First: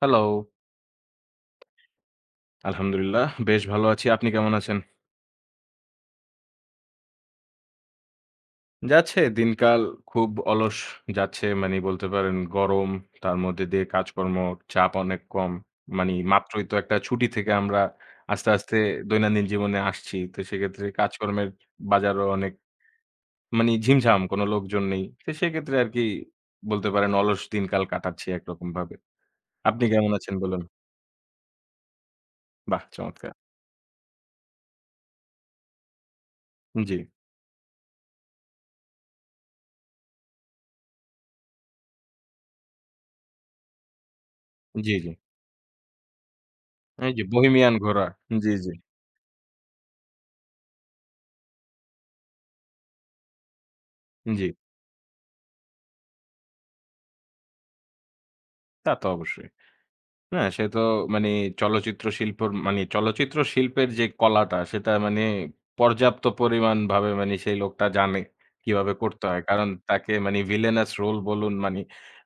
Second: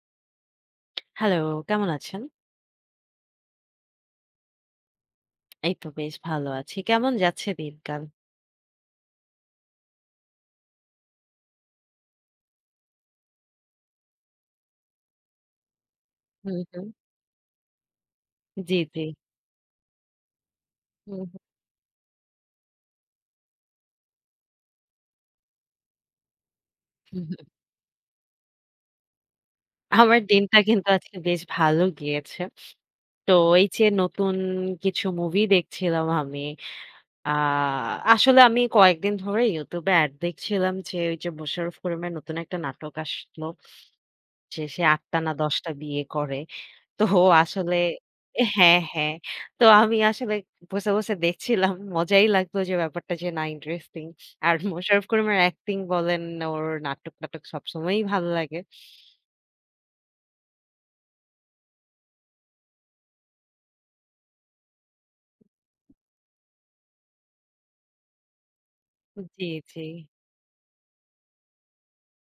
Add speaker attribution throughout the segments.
Speaker 1: Hello.
Speaker 2: Hello, কেমন আছেন?
Speaker 1: আলহামদুলিল্লাহ বেশ ভালো আছি। আপনি কেমন আছেন?
Speaker 2: এই তো বেশ ভালো আছি। কেমন যাচ্ছে দিনকাল?
Speaker 1: যাচ্ছে দিনকাল খুব অলস যাচ্ছে মানে বলতে পারেন গরম, তার মধ্যে দিয়ে কাজকর্ম, চাপ অনেক কম। মানি
Speaker 2: হুম,
Speaker 1: মাত্রই তো
Speaker 2: হুম।
Speaker 1: একটা ছুটি থেকে আমরা আস্তে, আস্তে
Speaker 2: জি, জি।
Speaker 1: দৈনন্দিন জীবনে আসছি। তো সেক্ষেত্রে
Speaker 2: হুম,
Speaker 1: কাজকর্মের
Speaker 2: হুম।
Speaker 1: বাজারও অনেক মানি ঝিমঝাম, কোনো লোকজন নেই। তো সেক্ষেত্রে আরকি বলতে পারেন অলস দিনকাল কাটাচ্ছি একরকমভাবে। আপনি কেমন
Speaker 2: আমার
Speaker 1: আছেন
Speaker 2: দিনটা
Speaker 1: বলুন?
Speaker 2: কিন্তু আজকে বেশ ভালো গিয়েছে।
Speaker 1: বাহ! চমৎকার।
Speaker 2: তো এই যে নতুন কিছু মুভি দেখছিলাম আমি।
Speaker 1: জি,
Speaker 2: আ আসলে আমি কয়েকদিন ধরে YouTube এ এড দেখছিলাম যে ওই যে মোশাররফ করিমের নতুন একটা নাটক আসলো যে সে
Speaker 1: জি,
Speaker 2: ৮
Speaker 1: জি।
Speaker 2: টা না ১০ টা বিয়ে করে। তো
Speaker 1: এই যে বহিমিয়ান
Speaker 2: আসলে
Speaker 1: ঘোরা। জি, জি,
Speaker 2: হ্যাঁ, হ্যাঁ। তো আমি আসলে বসে, বসে দেখছিলাম। মজাই লাগলো যে ব্যাপারটা, যে না, ইন্টারেস্টিং।
Speaker 1: জি।
Speaker 2: আর মোশাররফ করিমের অ্যাক্টিং বলেন, ওর নাটক-টাটক সবসময়ই ভালো লাগে।
Speaker 1: তা তো অবশ্যই। না, সে তো মানে চলচ্চিত্র শিল্পর মানে চলচ্চিত্র শিল্পের যে কলাটা সেটা মানে পর্যাপ্ত পরিমাণ ভাবে মানে সেই লোকটা জানে কিভাবে করতে হয়।
Speaker 2: জি,
Speaker 1: কারণ
Speaker 2: জি।
Speaker 1: তাকে মানে ভিলেনাস রোল বলুন, মানে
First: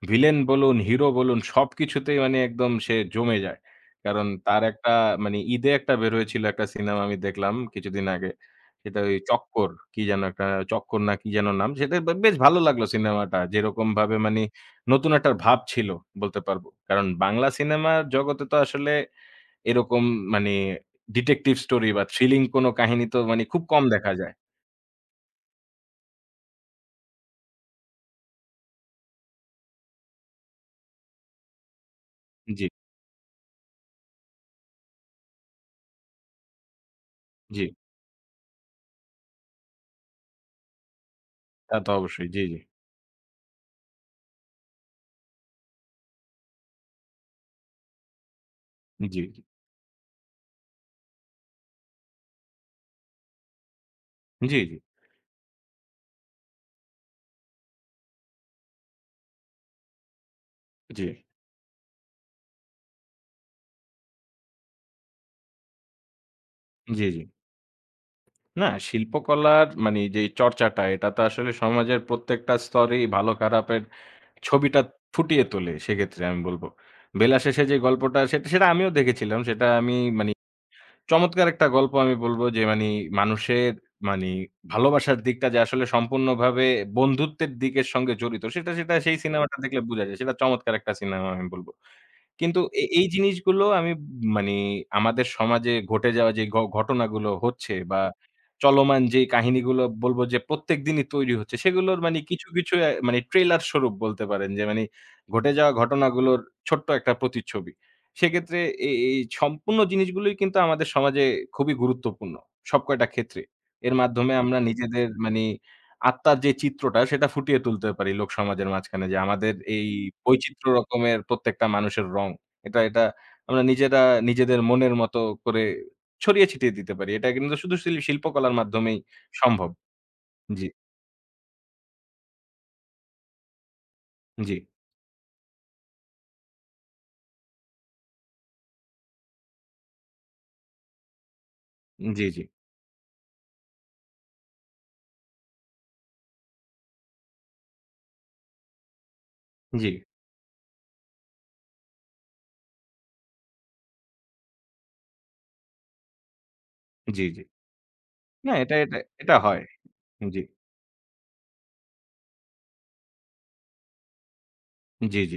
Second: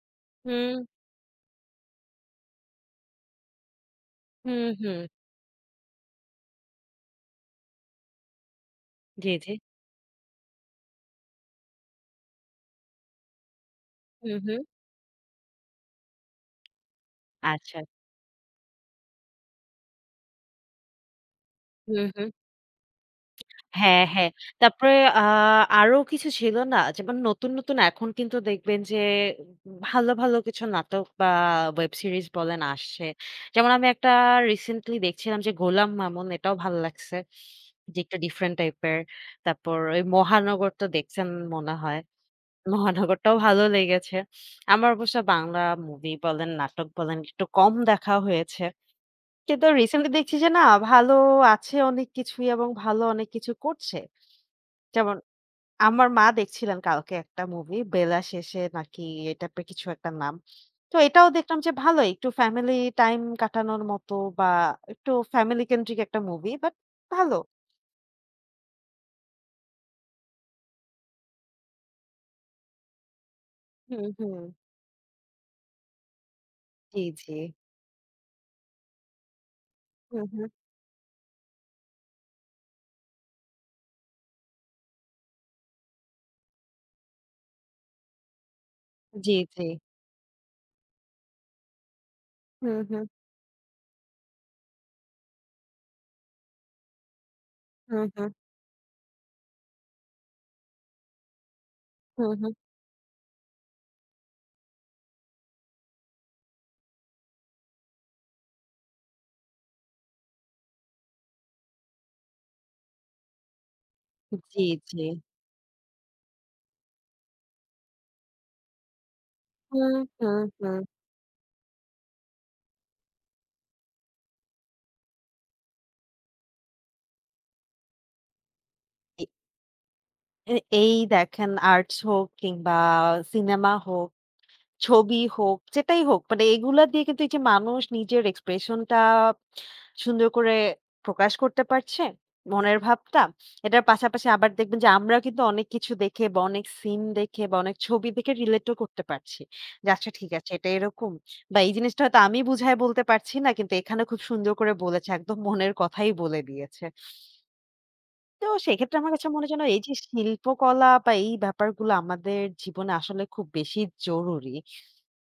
Speaker 1: ভিলেন বলুন,
Speaker 2: হুম,
Speaker 1: হিরো বলুন সবকিছুতেই মানে একদম সে জমে যায়। কারণ তার
Speaker 2: হুম,
Speaker 1: একটা
Speaker 2: হুম।
Speaker 1: মানে ঈদে একটা বের হয়েছিল একটা সিনেমা আমি দেখলাম কিছুদিন আগে। সেটা ওই
Speaker 2: জি, জি।
Speaker 1: 'চক্কর' কি যেন একটা 'চক্কর' না কি যেন নাম। সেটা বেশ ভালো লাগলো সিনেমাটা। যেরকমভাবে
Speaker 2: হুম,
Speaker 1: মানে
Speaker 2: হুম।
Speaker 1: নতুন একটা ভাব ছিল বলতে পারব। কারণ বাংলা
Speaker 2: আচ্ছা।
Speaker 1: সিনেমার জগতে তো আসলে এরকম মানে ডিটেকটিভ স্টোরি বা
Speaker 2: হুম, হুম।
Speaker 1: থ্রিলিং কোনো কাহিনী তো মানে খুব কম
Speaker 2: হ্যাঁ,
Speaker 1: দেখা
Speaker 2: হ্যাঁ।
Speaker 1: যায়।
Speaker 2: তারপরে আ আরো কিছু ছিল না? যেমন নতুন, নতুন এখন কিন্তু দেখবেন যে ভালো, ভালো কিছু নাটক বা ওয়েব সিরিজ বলেন
Speaker 1: জি,
Speaker 2: আসছে। যেমন আমি একটা রিসেন্টলি দেখছিলাম যে 'গোলাম মামুন', এটাও ভালো লাগছে।
Speaker 1: জি।
Speaker 2: যে একটু ডিফারেন্ট টাইপের। তারপর ওই 'মহানগর' তো দেখছেন মনে
Speaker 1: তা তো
Speaker 2: হয়।
Speaker 1: অবশ্যই। জি, জি।
Speaker 2: 'মহানগর'টাও ভালো লেগেছে। আমার অবশ্য বাংলা মুভি বলেন, নাটক বলেন একটু কম দেখা হয়েছে।
Speaker 1: জি,
Speaker 2: কিন্তু রিসেন্টলি দেখছি যে না, ভালো আছে অনেক কিছুই এবং ভালো অনেক কিছু করছে।
Speaker 1: জি, জি,
Speaker 2: যেমন আমার মা দেখছিলেন কালকে একটা মুভি, 'বেলা শেষে' নাকি এ টাইপের কিছু একটা নাম। তো
Speaker 1: জি,
Speaker 2: এটাও দেখলাম যে ভালোই, একটু ফ্যামিলি টাইম কাটানোর মতো বা একটু ফ্যামিলি কেন্দ্রিক একটা মুভি, বাট
Speaker 1: জি, জি।
Speaker 2: ভালো।
Speaker 1: না শিল্পকলার মানে যেই চর্চাটা এটা তো আসলে সমাজের প্রত্যেকটা স্তরেই ভালো খারাপের
Speaker 2: হুম, হুম।
Speaker 1: ছবিটা ফুটিয়ে তোলে সেক্ষেত্রে আমি বলব।
Speaker 2: জি, জি।
Speaker 1: বেলা শেষে যে গল্পটা সেটা আমিও দেখেছিলাম। সেটা আমি
Speaker 2: হুম,
Speaker 1: মানে
Speaker 2: হুম।
Speaker 1: চমৎকার একটা গল্প আমি বলব যে মানি মানুষের মানি ভালোবাসার দিকটা যে আসলে সম্পূর্ণভাবে বন্ধুত্বের দিকের সঙ্গে জড়িত সেটা সেই
Speaker 2: জি,
Speaker 1: সিনেমাটা
Speaker 2: জি।
Speaker 1: দেখলে বুঝা যায়। সেটা চমৎকার একটা সিনেমা আমি বলব। কিন্তু
Speaker 2: হুম,
Speaker 1: এ
Speaker 2: হুম,
Speaker 1: এই জিনিসগুলো আমি মানে আমাদের সমাজে ঘটে যাওয়া যে ঘটনাগুলো হচ্ছে বা
Speaker 2: হুম, হুম,
Speaker 1: চলমান যে কাহিনীগুলো বলব যে প্রত্যেকদিনই তৈরি হচ্ছে সেগুলোর মানে
Speaker 2: হুম,
Speaker 1: কিছু,
Speaker 2: হুম।
Speaker 1: কিছু মানে ট্রেলার স্বরূপ বলতে পারেন যে মানে ঘটে যাওয়া ঘটনাগুলোর ছোট্ট একটা প্রতিচ্ছবি। সেক্ষেত্রে এই সম্পূর্ণ জিনিসগুলোই কিন্তু আমাদের সমাজে খুবই গুরুত্বপূর্ণ সবকয়টা ক্ষেত্রে। এর মাধ্যমে আমরা
Speaker 2: জি, জি।
Speaker 1: নিজেদের মানে আত্মার যে চিত্রটা সেটা ফুটিয়ে তুলতে পারি লোকসমাজের মাঝখানে যে আমাদের এই
Speaker 2: হুম, হুম,
Speaker 1: বৈচিত্র্য
Speaker 2: হুম।
Speaker 1: রকমের প্রত্যেকটা মানুষের রং। এটা আমরা নিজেরা নিজেদের মনের মতো করে ছড়িয়ে ছিটিয়ে দিতে পারি। এটা কিন্তু শুধু শিল্পকলার মাধ্যমেই সম্ভব।
Speaker 2: এ
Speaker 1: জি,
Speaker 2: এই দেখেন, আর্টস হোক কিংবা সিনেমা হোক,
Speaker 1: জি,
Speaker 2: ছবি হোক, যেটাই হোক, মানে এগুলা দিয়ে কিন্তু এই যে মানুষ নিজের এক্সপ্রেশনটা সুন্দর করে প্রকাশ করতে পারছে,
Speaker 1: জি, জি,
Speaker 2: মনের ভাবটা। এটার পাশাপাশি আবার দেখবেন যে আমরা কিন্তু অনেক কিছু দেখে বা অনেক সিন দেখে বা অনেক ছবি দেখে রিলেটও করতে পারছি।
Speaker 1: জি,
Speaker 2: যে আচ্ছা, ঠিক আছে, এটা এরকম বা এই জিনিসটা হয়তো আমি বুঝায় বলতে পারছি না, কিন্তু এখানে খুব সুন্দর করে বলেছে। একদম মনের কথাই বলে দিয়েছে।
Speaker 1: জি, জি।
Speaker 2: তো
Speaker 1: না এটা,
Speaker 2: সেক্ষেত্রে
Speaker 1: এটা,
Speaker 2: আমার কাছে
Speaker 1: এটা
Speaker 2: মনে হয়
Speaker 1: হয়।
Speaker 2: যেন এই যে
Speaker 1: জি,
Speaker 2: শিল্পকলা বা এই ব্যাপারগুলো আমাদের জীবনে আসলে খুব বেশি জরুরি।
Speaker 1: জি, জি।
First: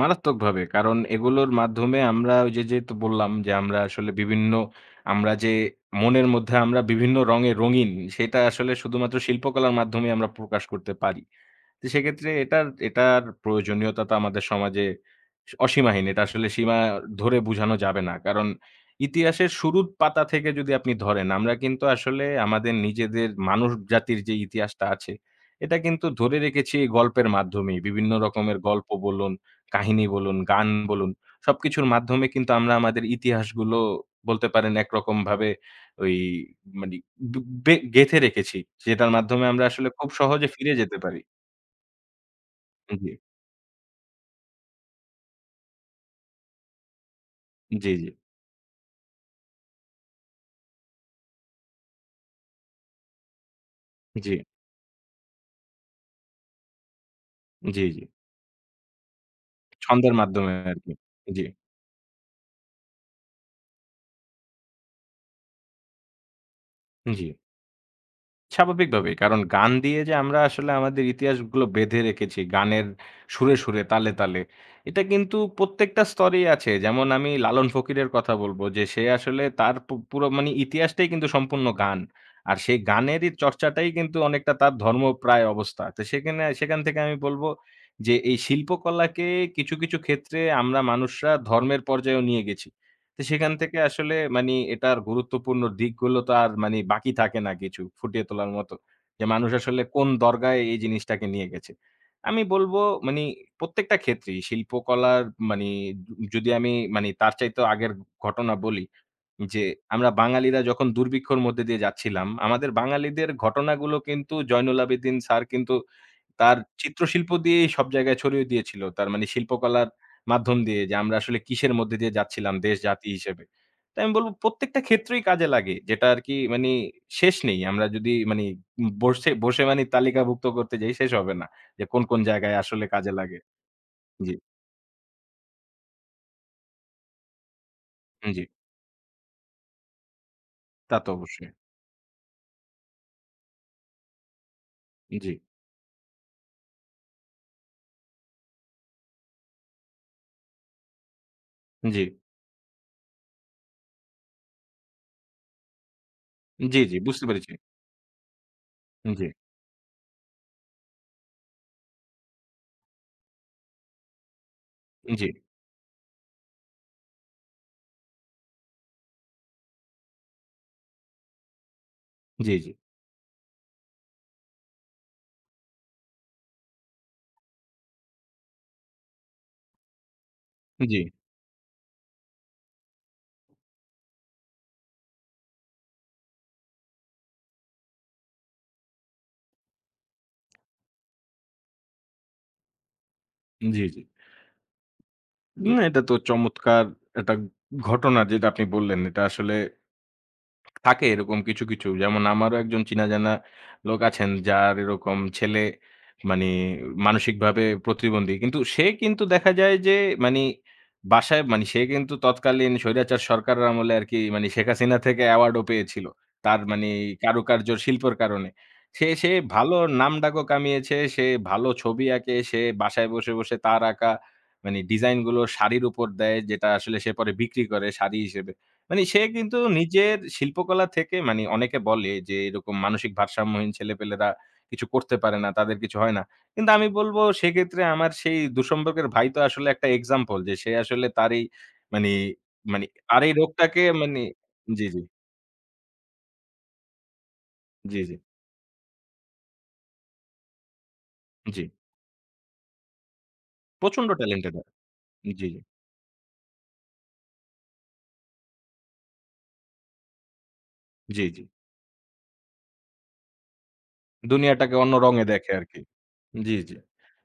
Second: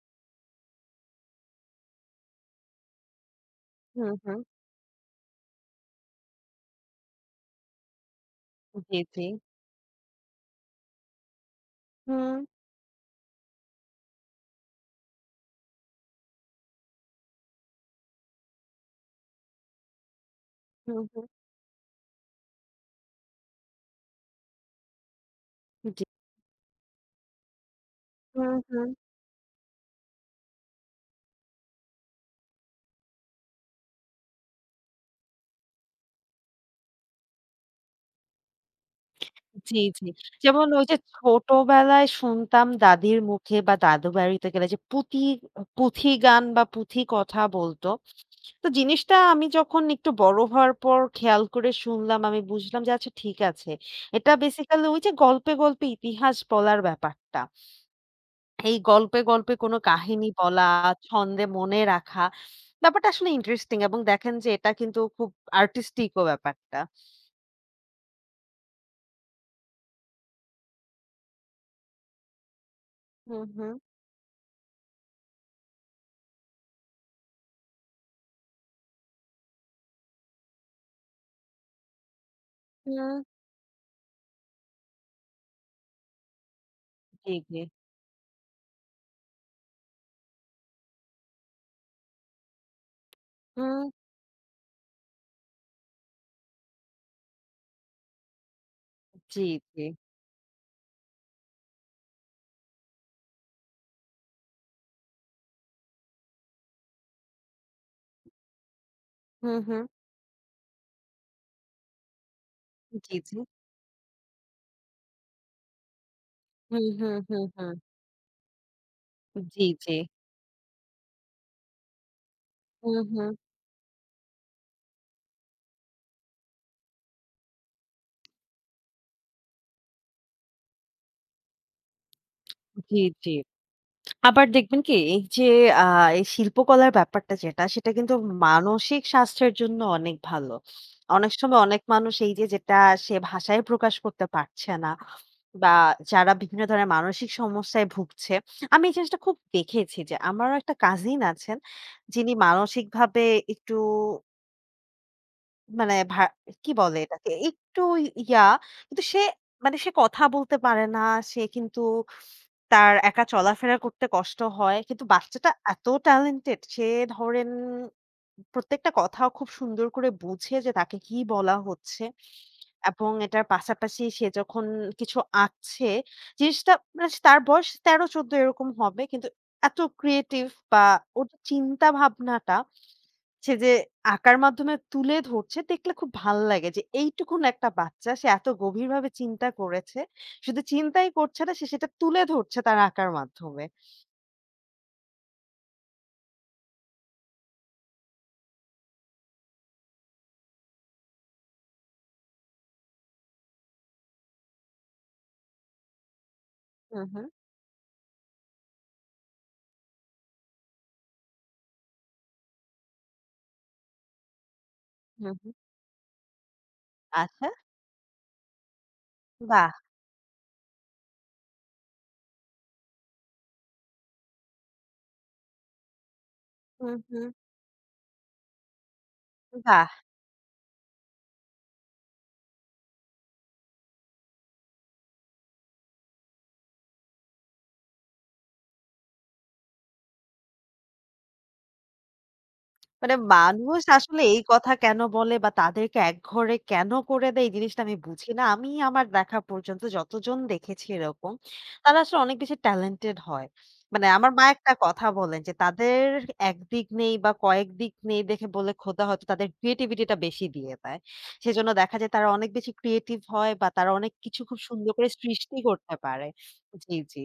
Speaker 1: মারাত্মকভাবে। কারণ এগুলোর মাধ্যমে আমরা ওই যে তো বললাম যে, আমরা আসলে
Speaker 2: হুম, হুম।
Speaker 1: বিভিন্ন আমরা যে মনের মধ্যে আমরা বিভিন্ন রঙে রঙিন, সেটা আসলে
Speaker 2: জি,
Speaker 1: শুধুমাত্র
Speaker 2: জি।
Speaker 1: শিল্পকলার মাধ্যমে আমরা প্রকাশ করতে পারি। তো সেক্ষেত্রে
Speaker 2: হুম,
Speaker 1: এটার এটার প্রয়োজনীয়তাটা আমাদের সমাজে অসীমাহীন। এটা আসলে সীমা ধরে বুঝানো যাবে না। কারণ ইতিহাসের শুরুর পাতা থেকে যদি আপনি
Speaker 2: হুম,
Speaker 1: ধরেন,
Speaker 2: হুম।
Speaker 1: আমরা কিন্তু আসলে আমাদের নিজেদের মানুষ জাতির যে ইতিহাসটা আছে, এটা
Speaker 2: জি।
Speaker 1: কিন্তু ধরে রেখেছি এই গল্পের মাধ্যমেই। বিভিন্ন
Speaker 2: হুম,
Speaker 1: রকমের গল্প
Speaker 2: হুম।
Speaker 1: বলুন, কাহিনী বলুন, গান বলুন, সবকিছুর মাধ্যমে কিন্তু আমরা আমাদের ইতিহাসগুলো বলতে পারেন একরকমভাবে ওই মানি বে গেঁথে রেখেছি। যেটার মাধ্যমে আমরা
Speaker 2: জি,
Speaker 1: আসলে
Speaker 2: জি।
Speaker 1: খুব সহজে
Speaker 2: যেমন
Speaker 1: ফিরে
Speaker 2: ওই
Speaker 1: যেতে
Speaker 2: যে
Speaker 1: পারি।
Speaker 2: ছোটবেলায় শুনতাম
Speaker 1: জি।
Speaker 2: দাদির মুখে বা দাদু বাড়িতে গেলে যে পুঁথি গান বা পুঁথি কথা বলতো।
Speaker 1: জি, জি,
Speaker 2: তো জিনিসটা আমি যখন একটু বড় হওয়ার পর খেয়াল করে শুনলাম, আমি বুঝলাম যে আচ্ছা, ঠিক আছে।
Speaker 1: জি,
Speaker 2: এটা বেসিক্যালি ওই যে গল্পে, গল্পে ইতিহাস বলার ব্যাপারটা।
Speaker 1: জি, জি।
Speaker 2: এই গল্পে, গল্পে কোনো
Speaker 1: ছন্দের
Speaker 2: কাহিনী
Speaker 1: মাধ্যমে
Speaker 2: বলা,
Speaker 1: আরকি। জি,
Speaker 2: ছন্দে মনে রাখা ব্যাপারটা আসলে ইন্টারেস্টিং, এবং দেখেন যে এটা কিন্তু খুব আর্টিস্টিক ও ব্যাপারটা।
Speaker 1: জি। স্বাভাবিকভাবেই। কারণ গান দিয়ে যে আমরা আসলে আমাদের ইতিহাসগুলো বেঁধে রেখেছি গানের
Speaker 2: হুম,
Speaker 1: সুরে,
Speaker 2: হুম,
Speaker 1: সুরে, তালে, তালে। এটা কিন্তু প্রত্যেকটা স্তরেই আছে। যেমন আমি লালন ফকিরের কথা বলব যে সে আসলে তার পুরো মানে ইতিহাসটাই কিন্তু সম্পূর্ণ গান। আর সেই
Speaker 2: হুম।
Speaker 1: গানেরই চর্চাটাই কিন্তু অনেকটা তার ধর্মপ্রায় অবস্থা। তো সেখান থেকে আমি
Speaker 2: জি,
Speaker 1: বলব
Speaker 2: জি।
Speaker 1: যে এই শিল্পকলাকে কিছু, কিছু ক্ষেত্রে আমরা মানুষরা ধর্মের পর্যায়েও নিয়ে গেছি। তো সেখান থেকে
Speaker 2: হুম,
Speaker 1: আসলে মানি এটার গুরুত্বপূর্ণ দিকগুলো তো আর মানি বাকি থাকে না কিছু ফুটিয়ে তোলার মতো। যে
Speaker 2: জি,
Speaker 1: মানুষ আসলে
Speaker 2: জি।
Speaker 1: কোন দরগায় এই জিনিসটাকে নিয়ে গেছে। আমি বলব মানি প্রত্যেকটা ক্ষেত্রেই শিল্পকলার মানি যদি আমি মানি তার চাইতেও আগের ঘটনা বলি
Speaker 2: হুম,
Speaker 1: যে
Speaker 2: হুম।
Speaker 1: আমরা বাঙালিরা যখন দুর্ভিক্ষর মধ্যে দিয়ে যাচ্ছিলাম, আমাদের
Speaker 2: জি,
Speaker 1: বাঙালিদের
Speaker 2: জি।
Speaker 1: ঘটনাগুলো কিন্তু জয়নুল আবেদিন স্যার কিন্তু তার
Speaker 2: হুম, হুম,
Speaker 1: চিত্রশিল্প
Speaker 2: হুম,
Speaker 1: দিয়েই
Speaker 2: হুম।
Speaker 1: সব জায়গায় ছড়িয়ে দিয়েছিল। তার মানে
Speaker 2: জি,
Speaker 1: শিল্পকলার
Speaker 2: জি।
Speaker 1: মাধ্যম দিয়ে যে আমরা আসলে কিসের মধ্যে দিয়ে যাচ্ছিলাম দেশ
Speaker 2: হুম,
Speaker 1: জাতি
Speaker 2: হুম।
Speaker 1: হিসেবে। তো আমি বলব প্রত্যেকটা ক্ষেত্রেই কাজে লাগে। যেটা আরকি মানে শেষ নেই। আমরা যদি মানে বসে, বসে মানি তালিকাভুক্ত করতে যাই শেষ হবে না। যে কোন, কোন জায়গায় আসলে
Speaker 2: জি,
Speaker 1: কাজে
Speaker 2: জি।
Speaker 1: লাগে। জি,
Speaker 2: আবার দেখবেন কি, এই যে আ এই শিল্পকলার ব্যাপারটা যেটা, সেটা কিন্তু
Speaker 1: জি।
Speaker 2: মানসিক স্বাস্থ্যের জন্য অনেক ভালো।
Speaker 1: তা তো
Speaker 2: অনেক
Speaker 1: অবশ্যই।
Speaker 2: সময় অনেক মানুষ এই যে যেটা সে ভাষায় প্রকাশ করতে পারছে না,
Speaker 1: জি,
Speaker 2: বা যারা বিভিন্ন ধরনের মানসিক সমস্যায় ভুগছে। আমি এই জিনিসটা খুব দেখেছি যে আমারও একটা কাজিন আছেন
Speaker 1: জি,
Speaker 2: যিনি মানসিকভাবে একটু মানে কি
Speaker 1: জি, জি
Speaker 2: বলে
Speaker 1: বুঝতে
Speaker 2: এটাকে?
Speaker 1: পেরেছি।
Speaker 2: একটু ইয়া, কিন্তু সে
Speaker 1: জি,
Speaker 2: মানে সে কথা বলতে পারে না। সে কিন্তু, তার একা চলাফেরা করতে কষ্ট হয়। কিন্তু
Speaker 1: জি,
Speaker 2: বাচ্চাটা এত ট্যালেন্টেড, সে ধরেন প্রত্যেকটা কথা খুব সুন্দর করে বুঝে যে তাকে কি বলা হচ্ছে,
Speaker 1: জি, জি,
Speaker 2: এবং এটার পাশাপাশি সে যখন কিছু আঁকছে জিনিসটা, মানে তার বয়স ১৩-১৪ এরকম হবে। কিন্তু এত ক্রিয়েটিভ, বা
Speaker 1: জি,
Speaker 2: ওর চিন্তা ভাবনাটা সে যে আঁকার মাধ্যমে তুলে ধরছে, দেখলে খুব ভাল লাগে যে এইটুকুন একটা বাচ্চা সে এত গভীরভাবে চিন্তা করেছে। শুধু চিন্তাই করছে না, সে সেটা তুলে ধরছে তার আঁকার মাধ্যমে।
Speaker 1: জি, জি। না এটা তো চমৎকার একটা ঘটনা যেটা আপনি বললেন। এটা আসলে থাকে এরকম কিছু, কিছু। যেমন আমারও একজন চিনা জানা লোক আছেন যার এরকম ছেলে মানে
Speaker 2: হুম, হুম,
Speaker 1: মানসিকভাবে প্রতিবন্ধী। কিন্তু সে কিন্তু দেখা যায় যে মানি বাসায় মানি সে কিন্তু তৎকালীন স্বৈরাচার সরকারের আমলে আরকি মানি শেখ হাসিনা থেকে
Speaker 2: হুম, হুম।
Speaker 1: অ্যাওয়ার্ডও পেয়েছিল। তার মানি
Speaker 2: আচ্ছা,
Speaker 1: কারুকার্য শিল্পের কারণে। সে
Speaker 2: বাহ!
Speaker 1: ভালো নামডাকও কামিয়েছে, সে ভালো ছবি আঁকে, সে বাসায় বসে, বসে তার আঁকা মানি ডিজাইনগুলো শাড়ির উপর দেয় যেটা
Speaker 2: হুম,
Speaker 1: আসলে সে
Speaker 2: হুম,
Speaker 1: পরে বিক্রি করে শাড়ি হিসেবে। মানে সে কিন্তু
Speaker 2: বাহ!
Speaker 1: নিজের শিল্পকলা থেকে মানে অনেকে বলে যে এরকম মানসিক ভারসাম্যহীন ছেলেপেলেরা কিছু করতে পারে না, তাদের কিছু হয় না। কিন্তু আমি বলব সেক্ষেত্রে আমার সেই দুঃসম্পর্কের ভাই তো আসলে একটা এক্সাম্পল যে সে আসলে তার এই মানে, মানে
Speaker 2: মানে
Speaker 1: তার এই
Speaker 2: মানুষ
Speaker 1: রোগটাকে মানে
Speaker 2: আসলে এই কথা
Speaker 1: জি,
Speaker 2: কেন
Speaker 1: জি,
Speaker 2: বলে বা তাদেরকে একঘরে কেন করে দেয় এই জিনিসটা আমি
Speaker 1: জি, জি,
Speaker 2: বুঝি না। আমি আমার দেখা পর্যন্ত যতজন দেখেছি এরকম,
Speaker 1: জি।
Speaker 2: তারা আসলে অনেক বেশি ট্যালেন্টেড হয়। মানে
Speaker 1: প্রচন্ড
Speaker 2: আমার মা
Speaker 1: ট্যালেন্টেড।
Speaker 2: একটা কথা
Speaker 1: জি,
Speaker 2: বলেন
Speaker 1: জি,
Speaker 2: যে, "তাদের একদিক নেই বা কয়েক দিক নেই দেখে বলে খোদা হয়তো তাদের ক্রিয়েটিভিটিটা বেশি দিয়ে দেয়।"
Speaker 1: জি, জি।
Speaker 2: সেজন্য দেখা যায় তারা অনেক বেশি ক্রিয়েটিভ হয় বা তারা অনেক কিছু খুব
Speaker 1: দুনিয়াটাকে
Speaker 2: সুন্দর
Speaker 1: অন্য
Speaker 2: করে
Speaker 1: রঙে দেখে
Speaker 2: সৃষ্টি
Speaker 1: আরকি।
Speaker 2: করতে পারে।
Speaker 1: জি, জি।
Speaker 2: জি, জি।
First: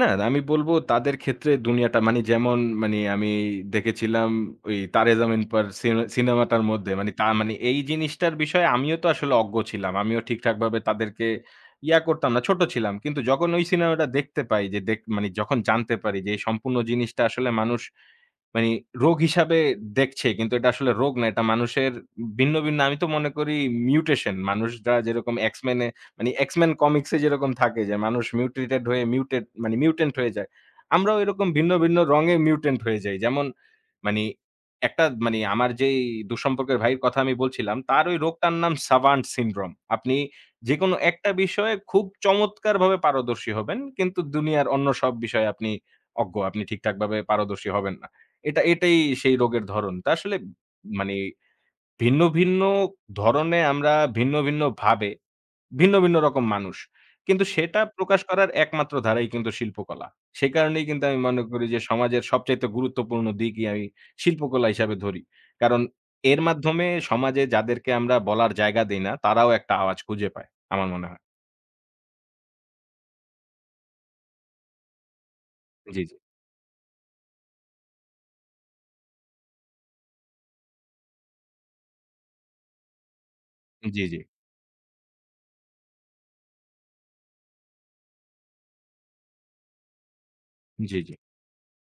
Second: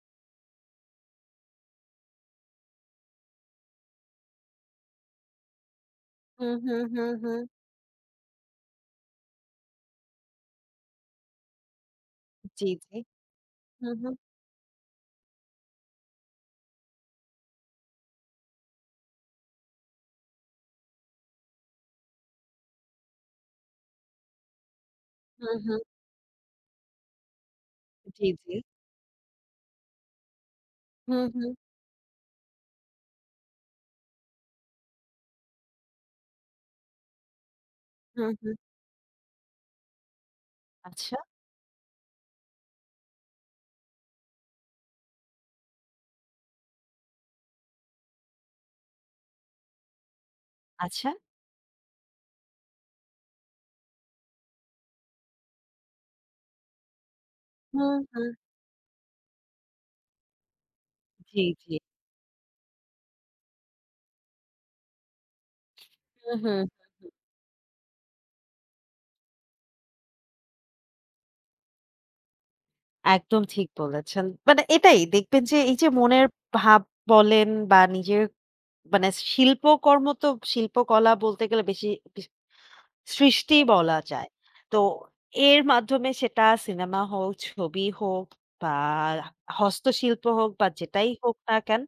Speaker 1: না, আমি বলবো তাদের ক্ষেত্রে দুনিয়াটা মানে যেমন মানে আমি দেখেছিলাম ওই 'তারে জামিন পার' সিনে
Speaker 2: হুম,
Speaker 1: সিনেমাটার
Speaker 2: হুম,
Speaker 1: মধ্যে মানে
Speaker 2: হুম,
Speaker 1: তা
Speaker 2: হুম।
Speaker 1: মানে এই জিনিসটার বিষয়ে আমিও তো আসলে অজ্ঞ ছিলাম। আমিও ঠিকঠাকভাবে তাদেরকে ইয়া করতাম না, ছোট
Speaker 2: জি,
Speaker 1: ছিলাম।
Speaker 2: জি।
Speaker 1: কিন্তু যখন ওই
Speaker 2: হুম,
Speaker 1: সিনেমাটা
Speaker 2: হুম,
Speaker 1: দেখতে পাই যে দেখ মানে যখন জানতে পারি যে এই সম্পূর্ণ জিনিসটা আসলে মানুষ মানে রোগ হিসাবে দেখছে কিন্তু এটা আসলে রোগ না। এটা মানুষের ভিন্ন, ভিন্ন আমি তো মনে করি মিউটেশন। মানুষরা যেরকম
Speaker 2: হুম,
Speaker 1: X-Men
Speaker 2: হুম।
Speaker 1: এ মানে X-Men কমিক্স এ যেরকম থাকে যে মানুষ
Speaker 2: জি, জি।
Speaker 1: মিউটেটেড হয়ে মিউটেট মানে মিউট্যান্ট হয়ে যায়। আমরাও
Speaker 2: হুম,
Speaker 1: এরকম
Speaker 2: হুম,
Speaker 1: ভিন্ন, ভিন্ন রঙে মিউট্যান্ট হয়ে যাই। যেমন মানে একটা মানে আমার যেই দুঃসম্পর্কের ভাইয়ের কথা আমি বলছিলাম, তার ওই
Speaker 2: হুম,
Speaker 1: রোগটার
Speaker 2: হুম।
Speaker 1: নাম সাভান্ট সিনড্রোম। আপনি যেকোনো
Speaker 2: আচ্ছা,
Speaker 1: একটা বিষয়ে খুব চমৎকারভাবে পারদর্শী হবেন। কিন্তু দুনিয়ার অন্য সব বিষয়ে আপনি অজ্ঞ। আপনি ঠিকঠাকভাবে পারদর্শী হবেন না। এটাই সেই রোগের ধরন। তা আসলে
Speaker 2: আচ্ছা।
Speaker 1: মানে ভিন্ন, ভিন্ন ধরনে আমরা ভিন্ন, ভিন্ন ভাবে ভিন্ন, ভিন্ন রকম মানুষ। কিন্তু সেটা
Speaker 2: হুম,
Speaker 1: প্রকাশ
Speaker 2: হুম।
Speaker 1: করার একমাত্র ধারাই কিন্তু শিল্পকলা। সে কারণেই কিন্তু আমি মনে
Speaker 2: জি,
Speaker 1: করি
Speaker 2: জি।
Speaker 1: যে সমাজের সবচাইতে গুরুত্বপূর্ণ দিকই আমি শিল্পকলা হিসাবে ধরি। কারণ
Speaker 2: হুম,
Speaker 1: এর
Speaker 2: হুম, হুম,
Speaker 1: মাধ্যমে
Speaker 2: হুম।
Speaker 1: সমাজে যাদেরকে আমরা বলার জায়গা দেই না, তারাও একটা আওয়াজ খুঁজে পায়। আমার মনে হয়।
Speaker 2: একদম ঠিক বলেছেন। মানে এটাই দেখবেন যে এই যে
Speaker 1: জি, জি।
Speaker 2: মনের ভাব বলেন বা নিজের মানে শিল্পকর্ম, তো শিল্পকলা বলতে গেলে বেশ সৃষ্টি বলা
Speaker 1: জি, জি।
Speaker 2: যায়। তো এর মাধ্যমে সেটা সিনেমা হোক, ছবি হোক বা হস্তশিল্প হোক বা
Speaker 1: জি,
Speaker 2: যেটাই
Speaker 1: জি।
Speaker 2: হোক না কেন,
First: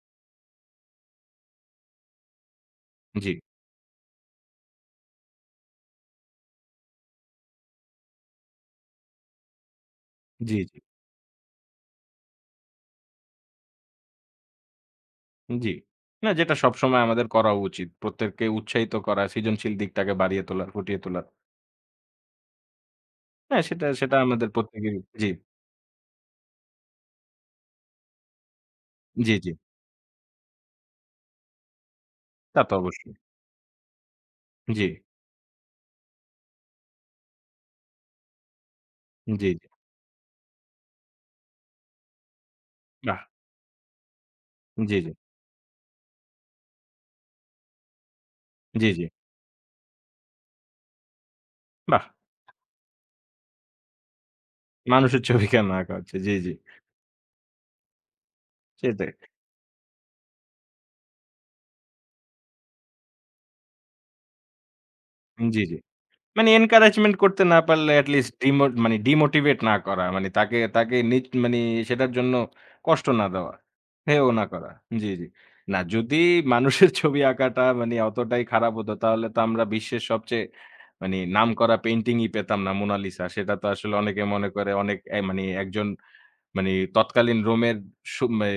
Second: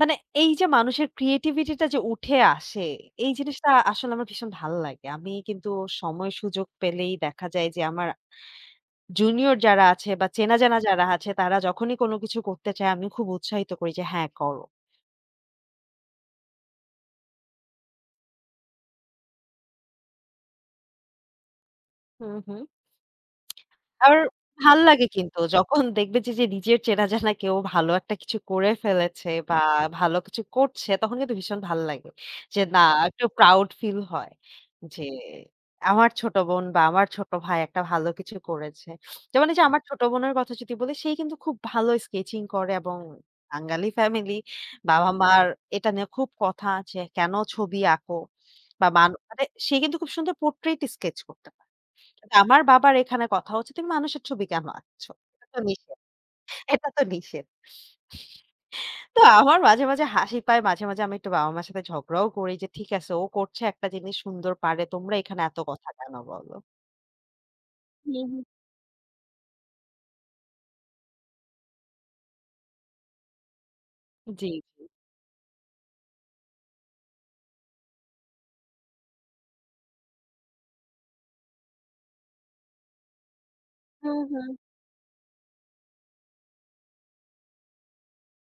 Speaker 2: মানে এই যে মানুষের ক্রিয়েটিভিটিটা যে উঠে আসে,
Speaker 1: জি,
Speaker 2: এই জিনিসটা আসলে আমার ভীষণ ভাল লাগে। আমি কিন্তু সময় সুযোগ পেলেই দেখা যায় যে আমার জুনিয়র যারা আছে বা
Speaker 1: জি,
Speaker 2: চেনা
Speaker 1: জি।
Speaker 2: জানা যারা আছে তারা যখনই কোনো কিছু করতে চায় আমি খুব উৎসাহিত করি যে হ্যাঁ করো।
Speaker 1: জি। না যেটা সবসময় আমাদের করা উচিত। প্রত্যেককে উৎসাহিত করা, সৃজনশীল দিকটাকে বাড়িয়ে তোলা, ফুটিয়ে তোলা।
Speaker 2: হুম, হুম।
Speaker 1: হ্যাঁ, সেটা সেটা
Speaker 2: আবার
Speaker 1: আমাদের
Speaker 2: ভাল
Speaker 1: প্রত্যেকেরই
Speaker 2: লাগে
Speaker 1: জি,
Speaker 2: কিন্তু যখন দেখবে যে, যে নিজের চেনা জানা কেউ ভালো একটা কিছু করে ফেলেছে
Speaker 1: জি, জি।
Speaker 2: বা ভালো কিছু করছে তখন কিন্তু ভীষণ ভাল লাগে।
Speaker 1: তা
Speaker 2: যে
Speaker 1: তো
Speaker 2: না,
Speaker 1: অবশ্যই।
Speaker 2: একটু প্রাউড ফিল হয়
Speaker 1: জি,
Speaker 2: যে আমার ছোট বোন বা আমার ছোট ভাই একটা ভালো কিছু করেছে। যেমন
Speaker 1: জি,
Speaker 2: এই যে
Speaker 1: জি।
Speaker 2: আমার ছোট বোনের কথা যদি বলি, সে কিন্তু খুব ভালো স্কেচিং করে, এবং
Speaker 1: বাহ!
Speaker 2: বাঙালি ফ্যামিলি,
Speaker 1: জি, জি,
Speaker 2: বাবা-মার এটা নিয়ে খুব কথা আছে। কেন ছবি আঁকো বা
Speaker 1: জি, জি।
Speaker 2: মানে সে কিন্তু খুব সুন্দর পোর্ট্রেইট স্কেচ করতে পারে।
Speaker 1: বাহ!
Speaker 2: কিন্তু আমার বাবার এখানে কথা হচ্ছে, "তুমি মানুষের ছবি কেন আঁকছো?
Speaker 1: মানুষের ছবি
Speaker 2: এটা তো
Speaker 1: কেন আঁকা
Speaker 2: নিষেধ,
Speaker 1: হচ্ছে? জি, জি।
Speaker 2: এটা তো নিষেধ।"
Speaker 1: সেটাই।
Speaker 2: তো আমার মাঝে, মাঝে হাসি পায়। মাঝে, মাঝে আমি একটু বাবা-মার সাথে ঝগড়াও করি যে, "ঠিক আছে, ও করছে একটা জিনিস সুন্দর পারে। তোমরা এখানে এত
Speaker 1: জি, জি।
Speaker 2: কথা কেন
Speaker 1: মানে
Speaker 2: বলো?"
Speaker 1: এনকারেজমেন্ট করতে না পারলে এট
Speaker 2: হুম,
Speaker 1: লিস্ট
Speaker 2: হুম।
Speaker 1: ডিমোটিভেট না করা। মানে তাকে তাকে নিজ মানে সেটার জন্য কষ্ট না দেওয়া। হেও না
Speaker 2: জি,
Speaker 1: করা।
Speaker 2: জি।
Speaker 1: জি, জি। না যদি মানুষের ছবি আঁকাটা মানে অতটাই খারাপ হতো তাহলে তো আমরা বিশ্বের সবচেয়ে মানে নামকরা পেইন্টিং ই পেতাম না 'মোনালিসা'। সেটা তো আসলে
Speaker 2: হুম,
Speaker 1: অনেকে মনে
Speaker 2: হুম,
Speaker 1: করে অনেক মানে একজন মানে তৎকালীন রোমের সু মে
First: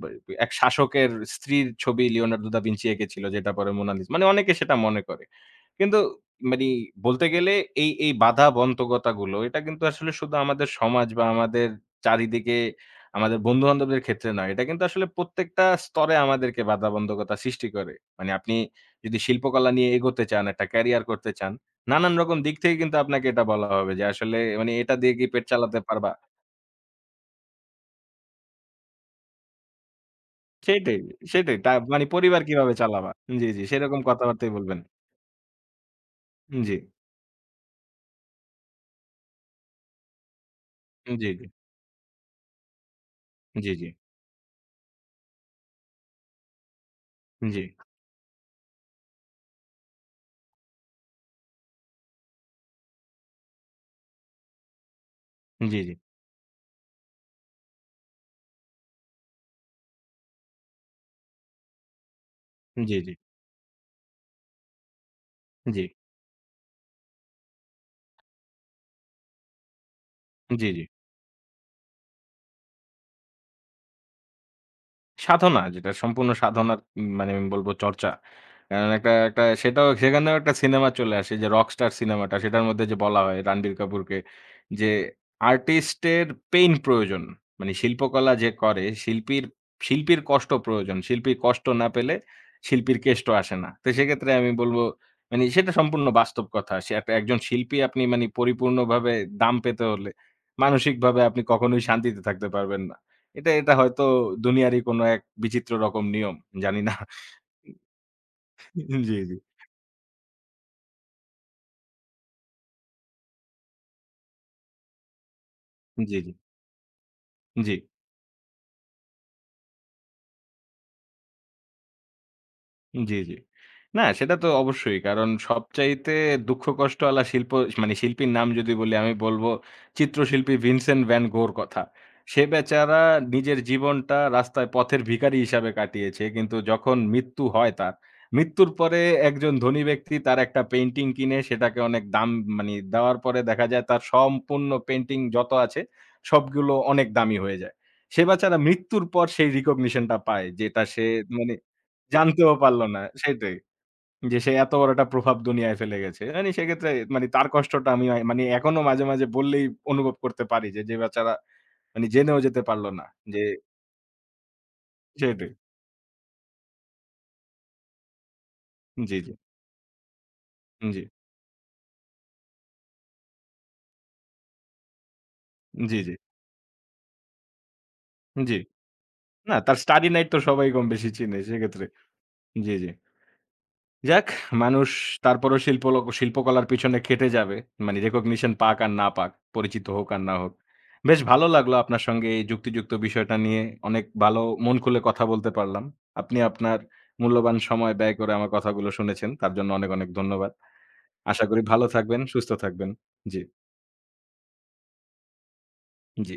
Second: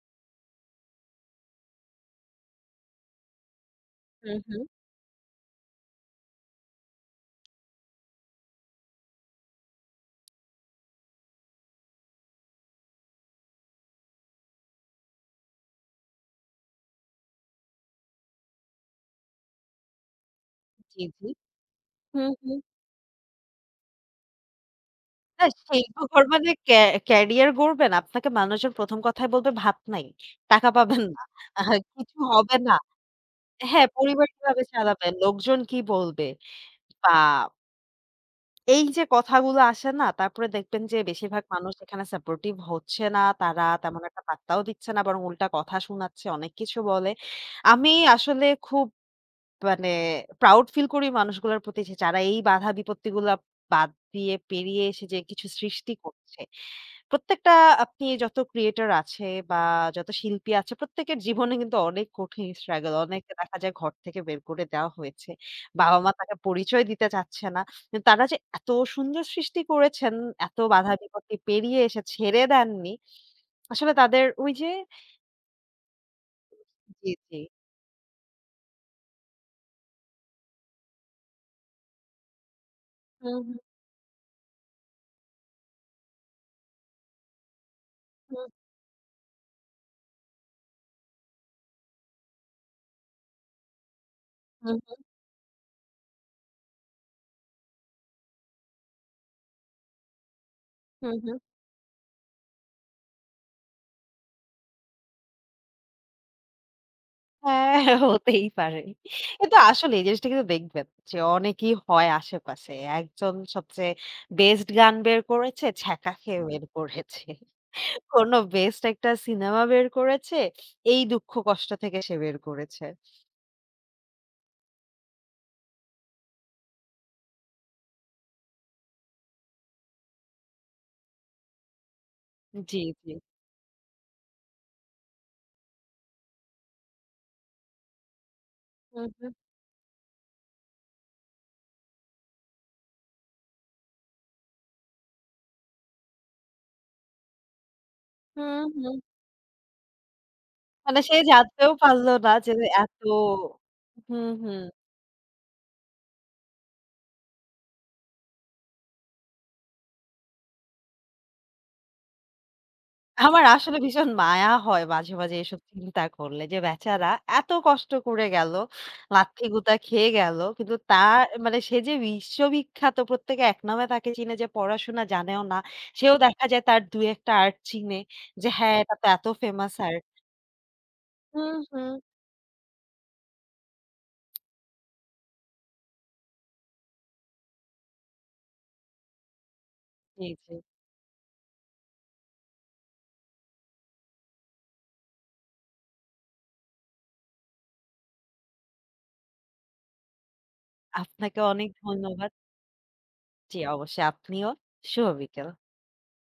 Speaker 1: ব এক শাসকের স্ত্রীর ছবি লিওনার্দো দা ভিঞ্চি এঁকেছিল যেটা পরে 'মোনালিসা'। মানে
Speaker 2: হুম,
Speaker 1: অনেকে
Speaker 2: হুম।
Speaker 1: সেটা মনে করে। কিন্তু মানে বলতে গেলে এই বাধা বন্ধকতাগুলো এটা কিন্তু আসলে শুধু আমাদের সমাজ বা আমাদের চারিদিকে আমাদের বন্ধু-বান্ধবদের ক্ষেত্রে নয়। এটা কিন্তু আসলে প্রত্যেকটা স্তরে আমাদেরকে বাধা বন্ধকতা সৃষ্টি করে। মানে আপনি যদি শিল্পকলা নিয়ে এগোতে চান, একটা ক্যারিয়ার
Speaker 2: জি, জি।
Speaker 1: করতে চান, নানান
Speaker 2: হুম,
Speaker 1: রকম দিক
Speaker 2: হুম।
Speaker 1: থেকে কিন্তু আপনাকে এটা বলা হবে যে আসলে মানে এটা দিয়ে কি পেট
Speaker 2: না,
Speaker 1: চালাতে
Speaker 2: শিল্প
Speaker 1: পারবা?
Speaker 2: গড়বেন ক্যা ক্যারিয়ার গড়বেন। আপনাকে মানুষজন ১ম কথায় বলবে, "ভাত নাই, টাকা
Speaker 1: সেটাই,
Speaker 2: পাবেন না,
Speaker 1: সেটাই। তা
Speaker 2: আহা
Speaker 1: মানে
Speaker 2: কিছু
Speaker 1: পরিবার
Speaker 2: হবে
Speaker 1: কিভাবে
Speaker 2: না।"
Speaker 1: চালাবা? জি, জি।
Speaker 2: হ্যাঁ,
Speaker 1: সেরকম
Speaker 2: পরিবার
Speaker 1: কথাবার্তাই
Speaker 2: কিভাবে
Speaker 1: বলবেন।
Speaker 2: চালাবেন, লোকজন কি বলবে?
Speaker 1: জি,
Speaker 2: বা এই যে কথাগুলো আসে না, তারপরে দেখবেন যে
Speaker 1: জি, জি,
Speaker 2: বেশিরভাগ মানুষ এখানে সাপোর্টিভ হচ্ছে না।
Speaker 1: জি,
Speaker 2: তারা
Speaker 1: জি, জি,
Speaker 2: তেমন একটা পাত্তাও দিচ্ছে না, বরং উল্টা কথা শোনাচ্ছে, অনেক কিছু বলে।
Speaker 1: জি,
Speaker 2: আমি আসলে খুব মানে প্রাউড ফিল করি মানুষগুলোর প্রতি যে যারা এই বাধা বিপত্তিগুলা বাদ দিয়ে পেরিয়ে এসে যে কিছু
Speaker 1: জি, জি,
Speaker 2: সৃষ্টি করছে। প্রত্যেকটা, আপনি যত ক্রিয়েটর আছে বা যত শিল্পী আছে প্রত্যেকের জীবনে কিন্তু অনেক কঠিন স্ট্রাগল।
Speaker 1: জি,
Speaker 2: অনেককে দেখা যায় ঘর থেকে বের করে দেওয়া হয়েছে।
Speaker 1: জি,
Speaker 2: বাবা-মা তাকে পরিচয় দিতে চাচ্ছে না। কিন্তু তারা যে এত সুন্দর সৃষ্টি করেছেন, এত
Speaker 1: জি।
Speaker 2: বাধা বিপত্তি পেরিয়ে এসে ছেড়ে দেননি। আসলে তাদের ওই যে,
Speaker 1: সাধনা, যেটা সম্পূর্ণ সাধনার
Speaker 2: জি,
Speaker 1: মানে
Speaker 2: জি।
Speaker 1: আমি বলব চর্চা। কারণ একটা একটা সেটাও সেখানেও একটা সিনেমা চলে আসে যে 'রকস্টার' সিনেমাটা সেটার মধ্যে যে বলা হয়
Speaker 2: হুম, হুম,
Speaker 1: রণবীর কাপুরকে যে আর্টিস্ট এর পেইন প্রয়োজন। মানে শিল্পকলা যে
Speaker 2: হুম,
Speaker 1: করে শিল্পীর শিল্পীর কষ্ট প্রয়োজন। শিল্পীর কষ্ট না পেলে শিল্পীর কেষ্ট আসে না। তো সেক্ষেত্রে আমি বলব
Speaker 2: হুম,
Speaker 1: মানে সেটা সম্পূর্ণ বাস্তব কথা। সে একজন শিল্পী আপনি মানে পরিপূর্ণভাবে দাম পেতে হলে
Speaker 2: হুম,
Speaker 1: মানসিকভাবে
Speaker 2: হুম।
Speaker 1: আপনি কখনোই শান্তিতে থাকতে পারবেন না। এটা এটা হয়তো দুনিয়ারই কোনো এক বিচিত্র রকম নিয়ম। জানি না।
Speaker 2: হ্যাঁ, হতেই পারে।
Speaker 1: জি, জি।
Speaker 2: কিন্তু আসলে এই জিনিসটা কিন্তু দেখবেন যে অনেকেই হয় আশেপাশে। একজন সবচেয়ে বেস্ট গান বের করেছে, ছ্যাঁকা
Speaker 1: জি, জি।
Speaker 2: খেয়ে বের করেছে।
Speaker 1: জি।
Speaker 2: কোনো বেস্ট একটা সিনেমা বের করেছে, এই দুঃখ কষ্ট থেকে সে বের করেছে।
Speaker 1: জি, জি। না সেটা তো অবশ্যই। কারণ সবচাইতে দুঃখ কষ্টওয়ালা শিল্প মানে শিল্পীর নাম যদি বলি আমি বলব চিত্রশিল্পী ভিনসেন্ট ভ্যান গোর কথা। সে
Speaker 2: জি,
Speaker 1: বেচারা
Speaker 2: জি।
Speaker 1: নিজের জীবনটা রাস্তায় পথের ভিখারি হিসাবে কাটিয়েছে। কিন্তু যখন মৃত্যু হয় তার, মৃত্যুর পরে
Speaker 2: হুম, হুম।
Speaker 1: একজন ধনী ব্যক্তি তার একটা পেইন্টিং কিনে সেটাকে অনেক দাম মানে দেওয়ার পরে দেখা যায় তার সম্পূর্ণ পেইন্টিং যত আছে সবগুলো অনেক দামি হয়ে যায়। সে বেচারা
Speaker 2: হুম, হুম।
Speaker 1: মৃত্যুর পর সেই রিকগনিশন টা পায় যেটা
Speaker 2: মানে
Speaker 1: সে
Speaker 2: সে
Speaker 1: মানে
Speaker 2: জানতেও পারল না
Speaker 1: জানতেও
Speaker 2: যে
Speaker 1: পারল
Speaker 2: এত,
Speaker 1: না। সেটাই।
Speaker 2: হুম,
Speaker 1: যে সে
Speaker 2: হুম।
Speaker 1: এত বড় একটা প্রভাব দুনিয়ায় ফেলে গেছে। মানে সেক্ষেত্রে মানে তার কষ্টটা আমি মানে এখনো মাঝে, মাঝে বললেই অনুভব করতে পারি যে বেচারা মানে জেনেও যেতে পারল না। যে
Speaker 2: আমার আসলে ভীষণ মায়া হয় মাঝে, মাঝে
Speaker 1: সেটাই।
Speaker 2: এসব চিন্তা করলে যে বেচারা এত কষ্ট করে গেল,
Speaker 1: জি, জি,
Speaker 2: লাত্থি-গুতা খেয়ে গেল। কিন্তু
Speaker 1: জি,
Speaker 2: তার মানে সে যে বিশ্ববিখ্যাত, প্রত্যেকে একনামে তাকে চিনে, যে পড়াশোনা জানেও না,
Speaker 1: জি, জি,
Speaker 2: সেও দেখা যায় তার ২ ১ টা আর্ট চিনে, যে
Speaker 1: জি।
Speaker 2: হ্যাঁ, এটা তো এত
Speaker 1: না
Speaker 2: ফেমাস
Speaker 1: তার
Speaker 2: আর্ট।
Speaker 1: স্টাডি নাইট তো সবাই কম বেশি চিনে
Speaker 2: হুম,
Speaker 1: সেক্ষেত্রে।
Speaker 2: হুম।
Speaker 1: জি, জি। যাক, মানুষ তারপরও শিল্পকলার পিছনে খেটে যাবে। মানে recognition পাক আর না পাক, পরিচিত হোক আর
Speaker 2: জি,
Speaker 1: না হোক।
Speaker 2: জি।
Speaker 1: বেশ ভালো লাগলো আপনার সঙ্গে এই যুক্তিযুক্ত বিষয়টা নিয়ে অনেক ভালো মন খুলে কথা বলতে পারলাম। আপনি আপনার মূল্যবান সময় ব্যয় করে আমার কথাগুলো শুনেছেন। তার জন্য অনেক, অনেক ধন্যবাদ।
Speaker 2: আপনাকে
Speaker 1: আশা করি
Speaker 2: অনেক
Speaker 1: ভালো থাকবেন,
Speaker 2: ধন্যবাদ।
Speaker 1: সুস্থ থাকবেন। জি,
Speaker 2: জি, অবশ্যই আপনিও। শুভ বিকেল।
Speaker 1: জি।